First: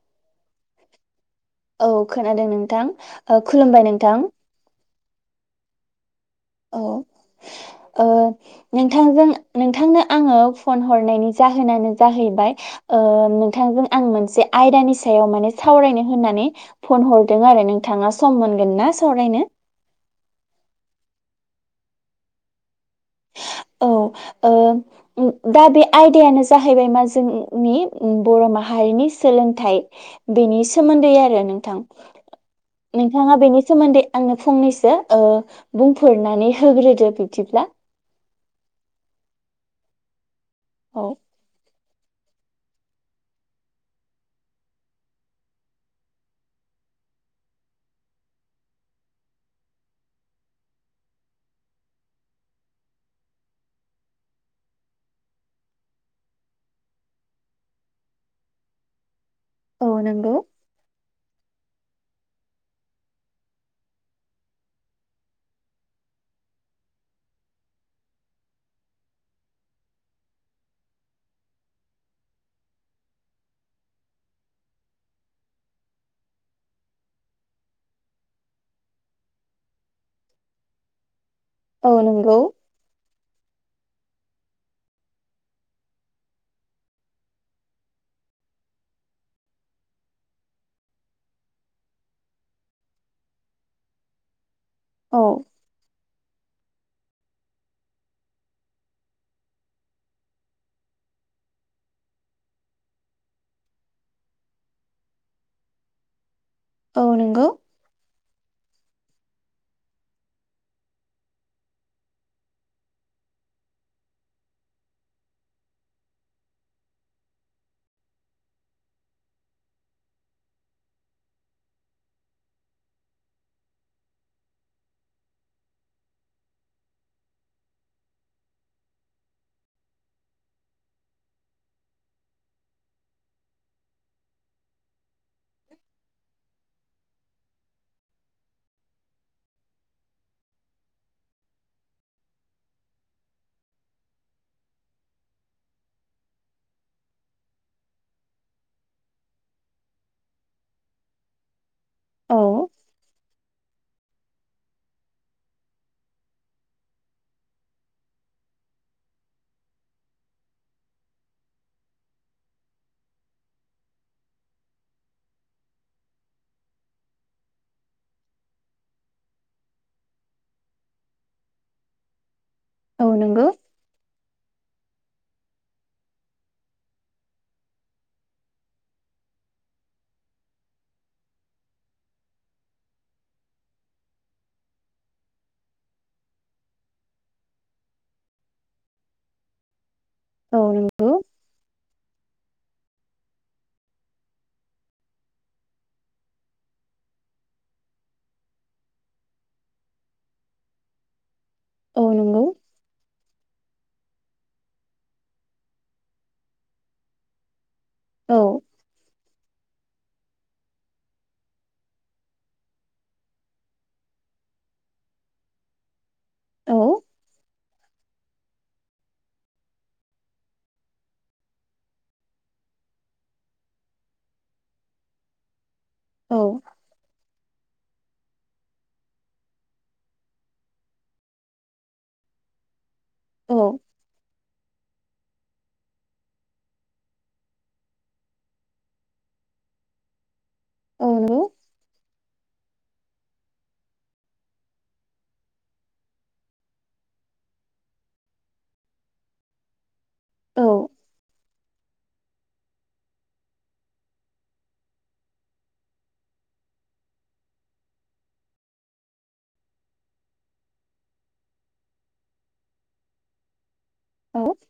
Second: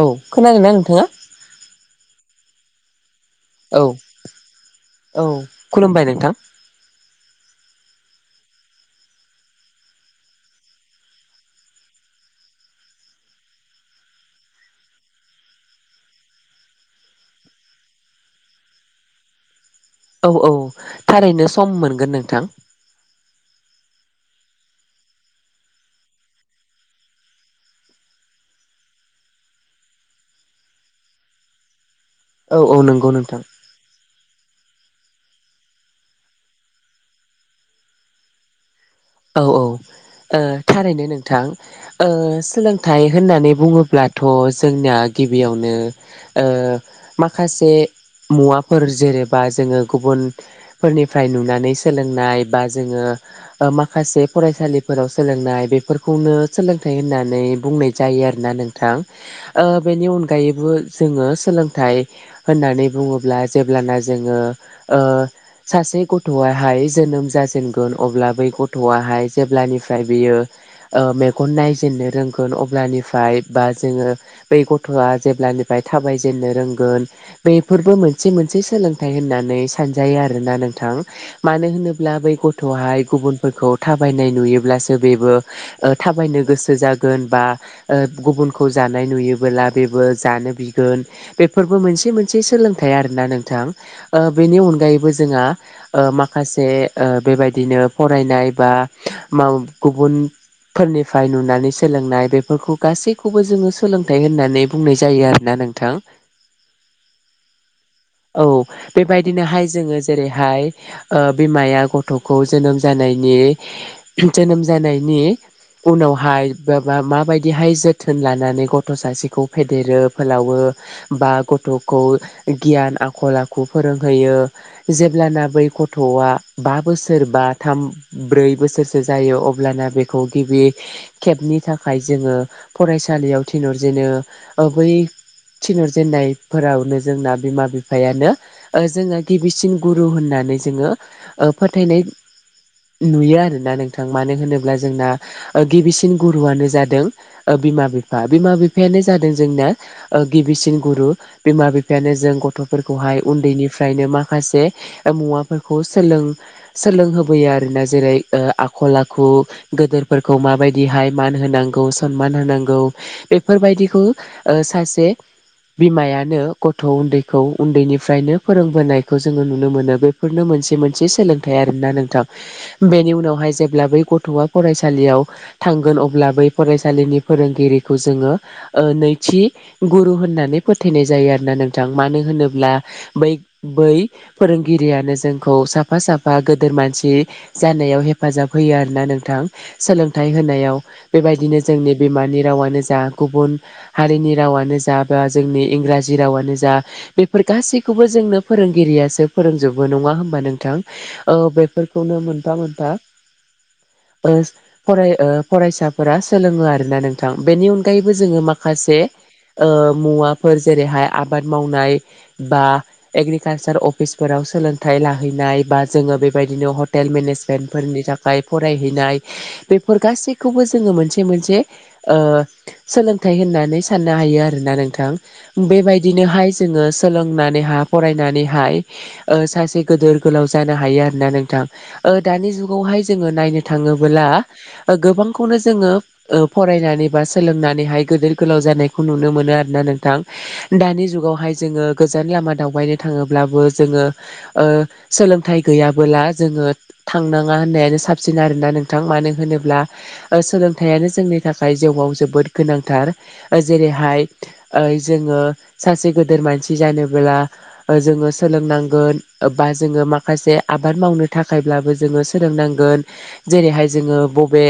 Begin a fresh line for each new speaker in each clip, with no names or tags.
औ खोनादोंना नोंथाङा
औ खोनादों नोंथां
औ
खुलुमबाय नोंथां
औ खुलुमबाय नोंथां
औ ओ नोंथांजों नोंथांनो आङो फन हरनायनि जाहोनानो जाहैबाय नोंथांजों आं मोनसे आयदानि सायाव माने सावरायनो होननानै फन हरदों आरो नोंथाङा सम मोनगोन ना सरायनो
औ औ थारैनो सम मोनगोन नोंथां
औ दा बे आयदायानो जाहैबाय मा जोंनि बर' माहारिनि सोलोंथाइ बेनि सोमोन्दै आरो नोंथां
औ औ नंगौ नोंथां
नोंथाङा बेनि सोमोन्दै आंनो फंनैसो बुंफोरनानै होग्रोदो बिब्दिब्ला
औ औ थारैनो
औ
नोंथां सोलोंथाइ होननानै बुङोब्लाथ' जोंनाया गिबियावनो माखासे मुवाफोर जेनेबा जोङो गुबुनफोरनिफ्राय नुनानै सोलोंनाय बा जोङो मा माखासे फरायसालिफोराव सोलोंनाय बेफोरखौनो सोलोंथाइ होननानै बुंनाय जायो आरोना नोंथां
औ
बेनि
नंगौ
अनगायैबो जोङो सोलोंथाइ होननानै बुङोब्ला जेब्लाना जोङो सा से गथ'आहाय जोनोम जाजेनगोन अब्ला बै ग [unintelligible] थ'आहाय जेब्लानिफ्राय बियो ओ मेगन नायजेननो रोंगोन अब्लानिफ्राय बाद जोंङो बै गथ'आ जेब्लानिफाइ थाबाय जेननो रोंगोन बेफोरबो मोनसे मोनसे स सोलोंथाइ होननानै सानजायो आरोना नोंथां मानो
औ
होनोब्ला बै
नंगौ
गथ'हाय गुबुन फोरखौ थाबायनाय नुयोब्लासो बेबो ओ थाबायनो गोसो जागोन बा ओ गुबु बुनखौ जानाय नुयोबोला बेबो जानो बिगोन बेफोरबो मोनसे मोनसे सोलोंथाइ आरोना नों थां ओ बेनि अनगायैबो
औ
जोंहा ओ माखासे ओ बेबायदिनो फरायनाय बा माव गुबुन फोरनिफाय नुनानै सोलोंनाय बेफोरखौ गासैखौबो जोङो सोलोंथाइ होननानै बुंनाय जायो आरोना नोंथां
औ नोंगौ
औ बेबायदिनोहाय जोङो जेरैहाय ओ बिमाया गथ'खौ जोनोम जानायनि जोनोम जानायनि उनावहाय ओ मा मा माबायदिहाय जोथोन लानानै गथ' सासेखौ फेदेरो फोलावो [unintelligible] बा गथ'खौ गियान आखल आखु फोरोंहैयो जेब्लाना बै गथ'आ बा बोसोरबा थाम ब्रै बोसोरसो जायो अब्लाना बेखौ गिबि खेबनि थाखाय जोङो फरायसालियाव थिनहरजेनो ओ बै थिनहरजेननायफोरावनो जोंना बिमा- बिफायानो ओ जोङो गिबिसिन गुरु होनना नानै जोङो ओ फोथायनाय नुयो आरोना नोंथां। मानो होनोब्ला जोंना ओ गिबिसिन गुरुआनो जादों ओ बिमा-बिफा, बिमा बिफायानो जादों जोंना ओ गिबिसिन गुरु बिमा- बि फायानो जों
औ
गथ'फोरखौहाय उन्दैनिफ्रायनो मा खायसे मुवाफोरखौ सोलों सोलोंहोब बैयो आरोना जेरै ओ आखल आखु गोदोरफोरखौ माबायदिहाय मान होनांगौ समान होनो नांगौ बेफोरबायदिखौ ओ सासे बिमायानो गथ' उन्दैखौ उन्दैनिफ्रायनो फोरोंबोनायखौ जोङो नुनो मोनो। बेफोरनो मो मोनसे-मोनसे सोलोंथाइ आरोना नोंथां।
औ
बेनि
नंगौ
उनावहाय जेब्ला बै ग थ'आ फरायसालियाव थांगोन अब्ला बै फरायसालिनि फोरोंगिरिखौ जोङो ओ नै थि गुरु होननानै फोथायनाय जायो आरो ना नोंथां। मानो होनोब्ला मै बै फोरोंगिरियानो जोंखौ साफा साफा गोदोर मानस सि जानायाव हेफाजाब होयो आरोना नोंथां। सोलोंथाइ
औ
होनायाव
नंगौ
बेबायदिनो जोंनि बिमानि रावानो ज जा, गुबुन हारिनि रावानो जा, बा जोंनि इंराजि रावानो जा बेफोर गासैख खौबो जोंनो फोरोंगिरियासो फोरोंजोबो नङा होमबा नोंथां? ओ बेब
औ
फोरखौनो
नंगौ
मोनफा मोनफा ओ फराय ओ फरायसाफोरा सोलोङो आरोना नोंथां बेनि अन गायैबो
औ
जोङो माखसे ओ मुवा फोर जेरैहाय आबाद मावनाय बा एग्रिकालसार अफिसफोराव सोलोंथाइ लाहैना नाय बा जोङो बेबायदिनो
औ
हटेल मेनेजमेन्टफोरनि थाख खाय फरायहैनाय बेफोर गासैखौबो जोङो मोनसे मोनसे ओ सोलों थाय होननानै साननो हायो आरोना नोंथां।
औ
बेबायदिनोहाय जोङो सोलोंनानैहा फरायनानैहाय ओ सासे गोदोर गोलाव जानो हायो आ ना नोंथां। ओ दानि जुगावहाय जोङो नायनो
औ
थाङोबोला ओ गोबांखौनो जोङो ओ फरायनानै बा सोलोंनानैहाय गोदोर गोलाव जानायखौ नुनो मोनो आरोना नो नोंथां दानि
औ नंगौ
जुगावहाय जोङो गोज जान लामा दावबायनो थाङोब्लाबो जोङो ओ सोलोंथाइ गैया बोला जोङो थांनाङा होननायानो साबसिन आरोना नोंथां। मानो होनोब्ला ओ
औ
सोलोंथाइयानो जोंनि थाखाय जिउआव जोबोद गोनांथार ओ जेरैहाय जोङो ओ सासे गोदोर मानसि जानोबोला जोङो सोलोंनांगोन, बा जोङो माखासे आबाद मावनो थाखायब्लाबो जोङो सोलोंनांगोन जेरैहाय जोङो
औ
बबे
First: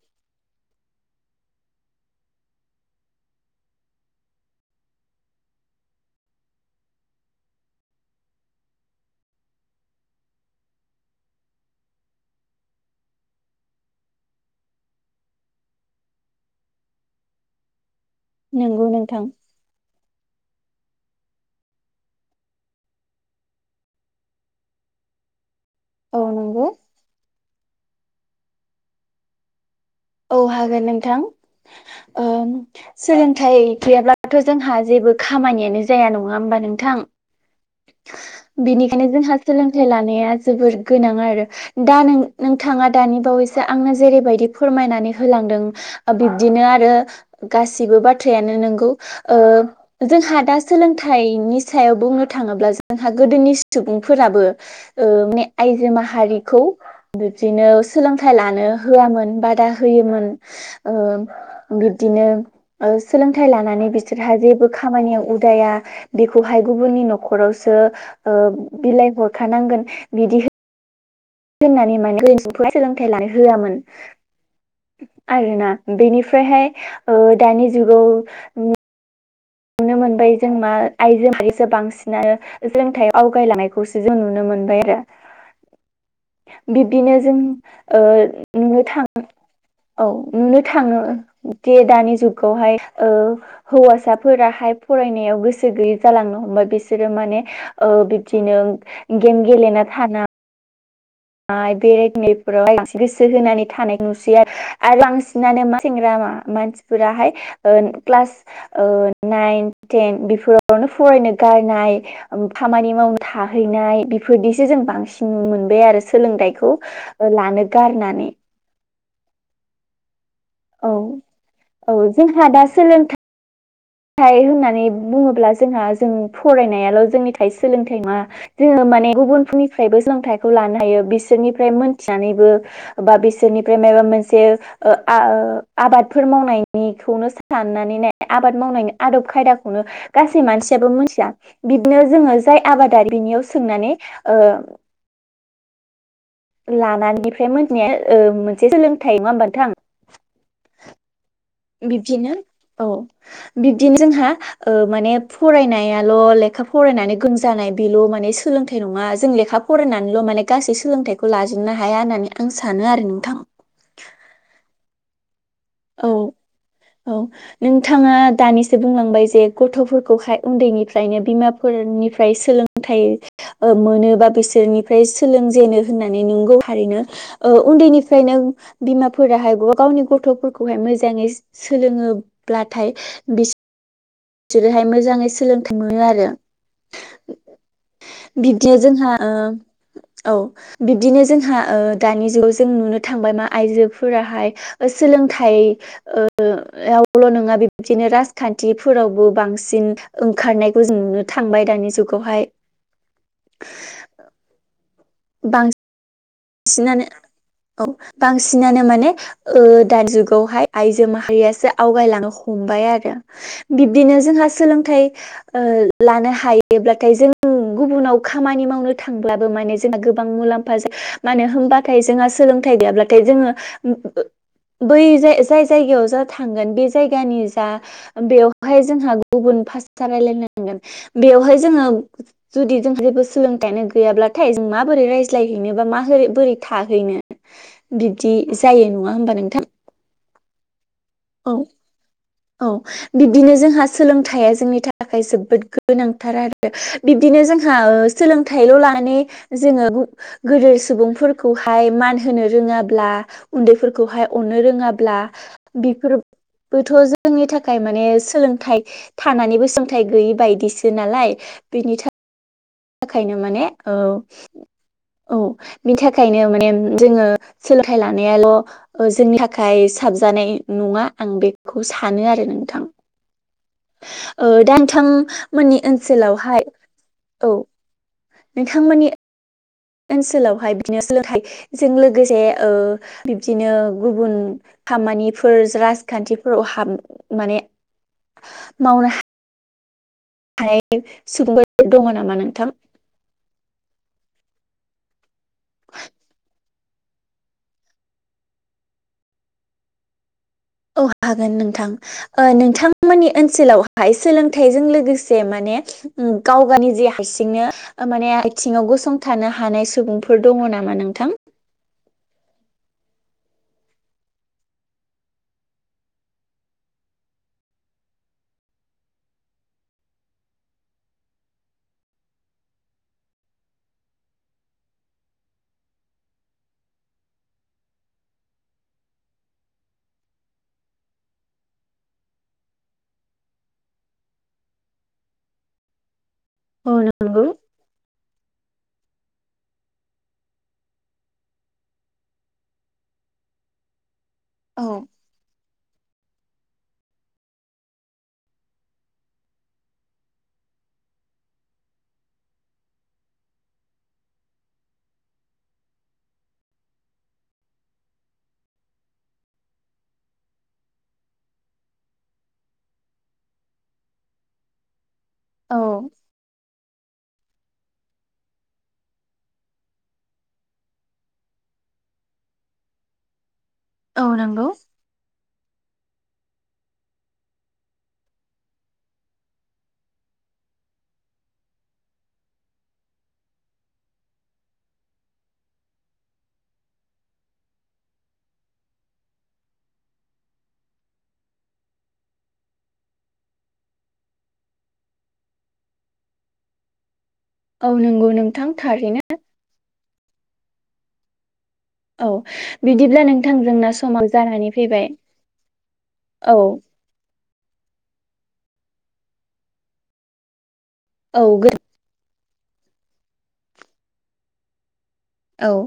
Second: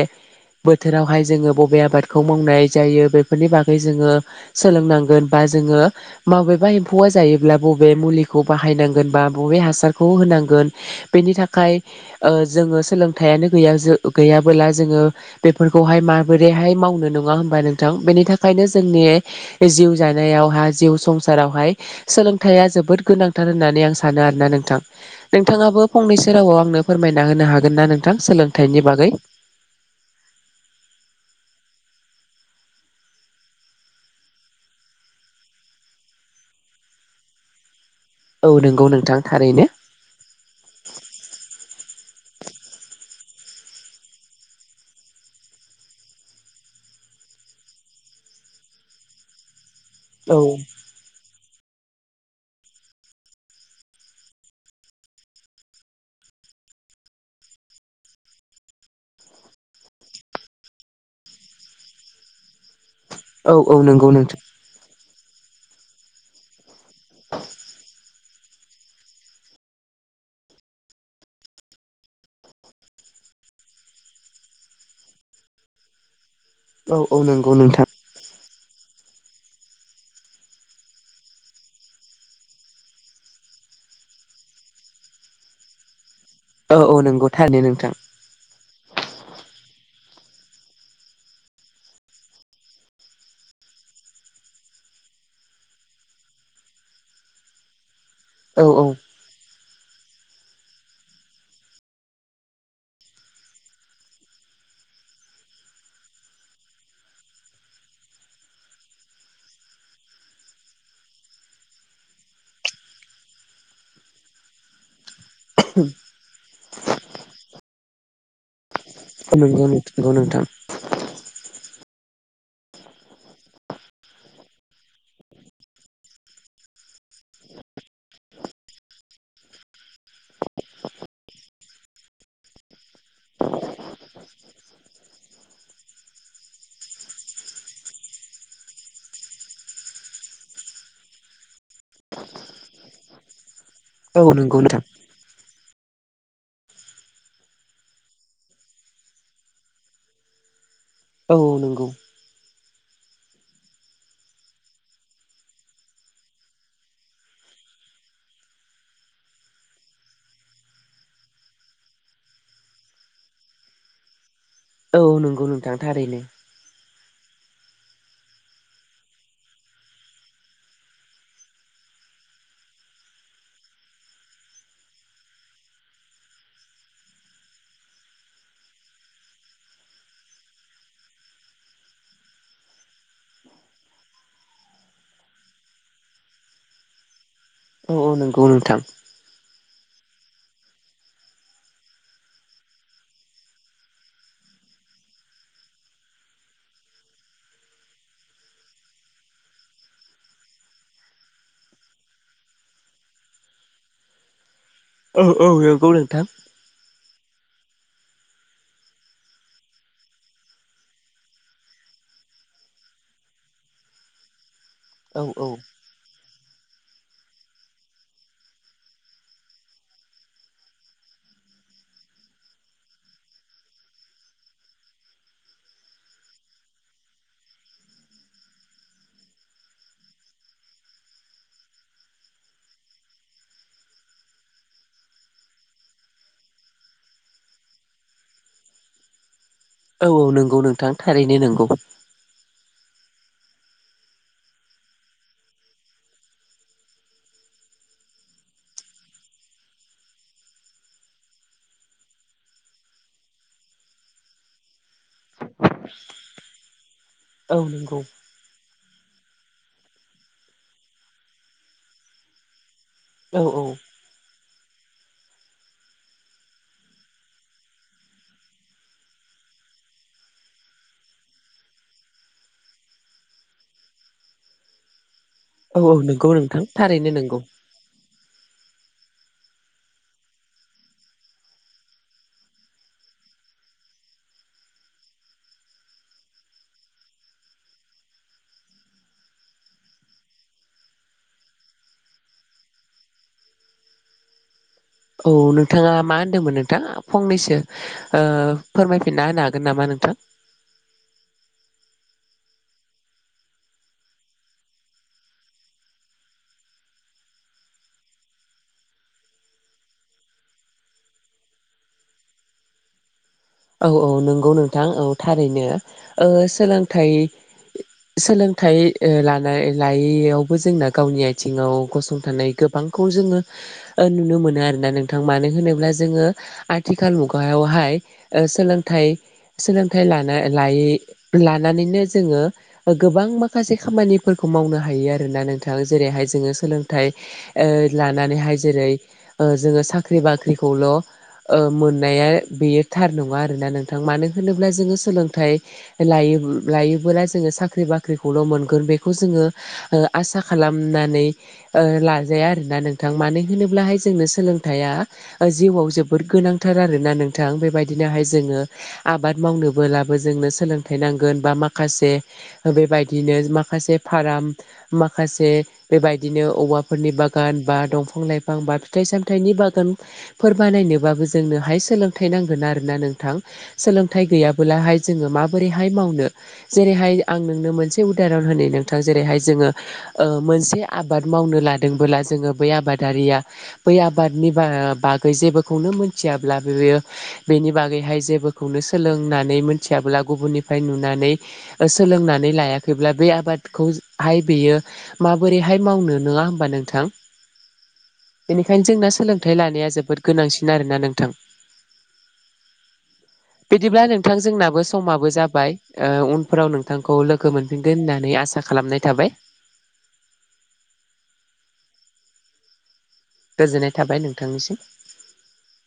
बोथोरावहाय जोङो बबे आबादखौ मावनाय जायो बेफोरनि बागै जोङो सोलोंनांगोन बा जोङो बबेबा एम्फौआ जायोब्ला, बबे मुलिखौ बाहायनांगोन बा बबे हासारखौ होनांगोन, बेनि थाखाय ओ जोङो सोलोंथाइयानो गैया गैयाबोला जोङो बेफोर खौहाय माबोरैहाय मावनो नङा होनबा नोंथां। बेनि थाखायनो
नंगौ
जोंनि
नोंथां
जिउ जानायावहा जिउ संसारावहाय सोलोंथाइआ जोबोद गोनांथार होननानै आं सानो आरोना नोंथां। नोंथाङाबो
औ
फंनैसो रावाव
नंगौ
आंनो फोरमायना होनो हागोन ना नोंथां सोलोंथाइनि बागै?
औ हागोन नोंथां। ओम सोलोंथाइ गैयाब्लाथ' जोंहा जेबो खामानियानो जाया नङा होमबा नोंथां?
औ नंगौ
बेनिखायनो
नोंथां
जोंहा
थारैनो
सोलोंथाइ लानाया जोबोर गोनां आरो। दा नों नोंथाङा दानि बावैसो आंनो जेरैबायदि फोरमायनानै होलांदों बिब्दिनो आरो गासिबो बाथ्रायानो नोंगौ ओ
औ
जोंहा दा सोलोंथाइनि सायाव बुंनो थाङोब्ला जोंहा गोदोनि सुबुंफोराबो ओ माने आइजो माहारिखौ बिबदिनो सोलोंथाइ लानो होआमोन बा दा होयोमोन ओ बिब्दिनो सोलोंथाइ
औ औ
लानानै
नंगौ
बिसोरहा
नोंथां
जेबो खामानियाव उदाया बेखौहाय गुबुननि न'खरावसो बिलाइ हरखानांगोन बिदि होननानै माने गोदोफोरा सोलोंथाइ लानो होआमोन आरोना बेनिफ्राय
औ औ
ओमफ्रायहाय
नंगौ
दानि
नोंथां
जुगाव [inaudible] मोनबाय जों मा आइजोआरिसो बांसिनानो सोलोंथाइ आवगायलांनायखौसो जों नुनो मोनबाय आरो।
औ औ
बिब्दिनो
नंगौ
जों न
थारैनो नोंथां
ओ आव थां औ नुनो थाङो जे दानि जुगावहाय ओ हौवसा फोराहाय फरायनायाव गोसो गैयै जालांनो हमबाय बिसोरो माने ओ बिदिनो
औ औ
गेम गेलेना थाना माय बेरायनायफोरावहाय एसे गोसो होनानै थानाय नुसैयो आरो बांसिनानो मा सेंग्रा मानसिफोराहाय ओ क्लास ओ नाइन टेन बेफोरावनो फराय नो गारनाय खामानि मावनो थाहैनाय बेफोरदिसो जों बांसिन नुनो मोनबाय आरो। सोलोंथाइखौ लानो गारनानै।
नंगौ नोंथां। नंगौ नोंथां।
औ औ जोंहा दा सोलोंथाइ थाइ होननानै बुङोब्ला जोंहा जों फरायनायाल' जोंनि थाइ सोलोंथाइ नङा जोङो माने गुबुनफोरनिफ्रायबो सोलोंथाइखौ लानो हायो। बिसोरनिफ्राय मोनथिनानैबो बा बिसोरनिफ्राय मोनसे आ आबाद फोर मावनायनिखौ सानानै आबाद मावनायनि आदब खायदाखौनो गासै मानसियाबो मिथिया बिदिनो जोङो जाय आबादारिनि बिनियाव सोंनानै
औ
ओ
नंगौ नोंथां
लानायनिफ्राय मोनथिनाया ओ मोनसे सोलोंथाइ नङा होमबथां नोंथां?
औ नंगौ।
बिब्दिनो औ। बिब्दिनो जोंहा ओ माने फरायनायाल' लेखा फरायनानै गोरोंजानाय बेल माने सोलोंथाइ नङा जों लेखा फरायनानैल' माने गासै सोलोंथाइखौ लाजोबनो हाया होननानै आं सानो आरो नोंथां। [inaudible]
औ नंगौ औ नोंथां थारैनो।
औ नोंथाङा दानिसो बुंलांबाय जे गथ'फोरखौहाय उन्दैनिफ्रायनो बिमाफोरनि निफ्राय सोलोंथाइ मोनोबा बिसोरनिफ्राय सोलोंजेनो होननानै नंगौ हारिनो ओ उन्दैनिफ्रायनो बिमाफोरा हाया गावनि गथ'फोरखौ खौहाय मोजांङै सोलोङोब्लाथाय बिस बिसोरोहाय मोजाङै सोलोंथाइ मोनो आरो
औ औ नंगौ
बिबदि
नोंथां
जोंहा ओ औ बिब्दिनो जोंहा ओ दानि जुगाव जों नुनो थांबाय मा आइजोफोराहाय सोलोंथाइ ओ आवल ' नङा बिबदिनो राजखान्थि फोरावबो बांसिन ओंखारनायखौ जों नुनो थांबाय दानि जुगावहाय [inaudible]
औ औ नंगौ नोंथां
बिसिनानो औ बांसिनानो माने ओ दा जुगावहाय आइजो माहारियासो आवगायलांनो हम हमबाय आरो बिदिनो जोंहा सोलोंथ
औ औ
ओ ला हायो। जेब्लाथाय जों गुबुनाव खामानि मावनो थांब्लाबो माने जोंना गोबां मुलाम्फा जों मानो होनबाथाय जोंहा सोलोंथाइ गैयाब्लाथाइ जोंङो बै जाय जायगायाव जा थांगोन बे जायगानि जा बेवहाय जोंहा गुबुन [unintelligible] बेवहाय जोंङो जुदि जोंहा जेबो सोलोंथाइयानो गैयाब्लाथाइ मोबोरै रायज्लायहैनोबा मा बोरै बोरै थाहैनो बिबदि जायो नङा होमबा नोंथां
औ औ नंगौ नोंथां थारैनो
औ
नंगौ
औ बिब्दिनो जोंहा सोलोंथाइया जोंनि थाखाय जोबोद गोनांथार आरो बिब्दिनो जोंहा ओ सोलोंथाइल' लानानै जोंङो गोदोर सुबुंफोरखौहाय मान होनो रोंङाब्ला उन्दैफोरखौहय अननो रोंङाब्ला बेफोरबोथ जोंनि
औ
थाखाय
नंगौ
माने सोलोंथाइ थानानैबो सोलोंथाइ गैयि बायदिसो नालाय बिनि थाखाय बि थाखायनो माने औ औ बिनि थाखायनो माने जोंङो सोलोंथाइ लानायाल' जोंनि थाखाय साबज जानाय नङा आं बेखौ सानो आरो नोंथां। ओ दा
औ
नोंथांमोननि
औ नंगौ नोंथां
ओनसोलावहाय
थारैनो नंगौ
औ थांमोननि ओनसोलावहाय बिदिनो सोलोंथाइजों लोगोसे ओ बिब्दिनो गुबुन खामानिफोर राजखान्थिफोराव हाब माने मावनो हायो सुबुंफोर दंङ नामा नोंथां?
औ नोंथाङा मा होनदोंमोन नोंथां फंनैसो फोरमायफिनना होनो हागोन नामा नोंथ [unintelligible]
औ हागोन नोंथां नोंथांमोननि ओ ओनसोलावहाय सोलोंथाइजों लोगोसे माने गाव गावनि जि हारसिंनो माने आथिङाव गसंथानो हानाय सुबुंफोर दङ नामा नोंथां?
औ औ नंगौ नोंथां औ थारैनो ओ सोलोंथाइ
[inaudible]
सोलोंथाइ लानाय लायैयावबो जोंना गावनि आथिङाव गसंथानाय गोबांखौ जोंङो नुनो मोनो आरोोना नोंथां मानो होनोब्ला जोंङो आथिखाल मुगायावहाय सोलोंथाइ सोलोंथाइ लायै लानाय लानानैनो जोंङो गोबां माखासे खामानिफोरखौ मावनो हायो आरोना नोंथा जेरैहाय सोलोंथ
औ नंगौ
ओ लानानैयहाय जेरै ओ जोंङो साख्रि बाख्रिखौल' मोननाया बेयो थार नङा आरोना नोंथां मानो होनोब्ला
औ
जोंङो सोलोंथाइ लायो लायोबोला जोंङो साख्रि बाख्रिखौल' मोनगोन बेखौ जोंङो आसा खालामनानै ओ लाजाया आरोना नोंथां मानो होनोब्लाहाय जोंनो सोलोंथाइया जिउआव जोबोद गोन नांथार आरोना नोंथां बेबायदि बिदिनोहाय जोंङो आबाद मावनोब्लाबो जोंनो सोंलोंथाइ नांगोन बा माखासे बेदिनो माखासे फाराम माखासे
औ
बेबायदिनो औफोरनि बागान बा दंफां लाइफां बा फिथाइ सामथाइनि बागानफोर बानायनोबाबो जोंनोहाय सोलोंथाइ नांगोन आरो । ना नोंथां सोलोंथाइ
औ नंगौ
गैयाबोलाहाय जोङो मा बोरैहाय मावनो जेरैहाय आं नोंनो मोनसे उदाहरन होनो नोंथां जेरैहाय जोङो ओ मोनसे आबाद मावनो लादोंबोला जोङो बै आबादारिया बै आबादनि बा बागै जे फोरखौनो मोनथियाब्लाबो बेयो बेनि बागैहाय जेबोखौनो सोलोंनानै मोनथियाबोला गुबुननिफ्राय नुनानै सोलोंनानै लायाखैब्ला बे आबादखौहाय बेयो माबोरैहाय मावनो नङा होमबा नोंथां?
औ नंगौ नोंथां
बेनिखायनो जोंना
थारैनो
सोलोंथाइ लानाया जोबोद गोनांसिन आरोना नोंथां ।
औ बिदिब्ला नोंथां जोंना
बिदिब्ला
समाव
नोंथां
जानानै
जोंनाबो
फैबाय
समाबो जाबाय ओ
औ
उनफोराव नोंथा थांखौ लोगो मोनफिनगोन होननानै आसा खालामनाय थाबाय ।
औ [inaudible]
गोजोननाय थाबाय नोंथांनिसिम ।
औ ।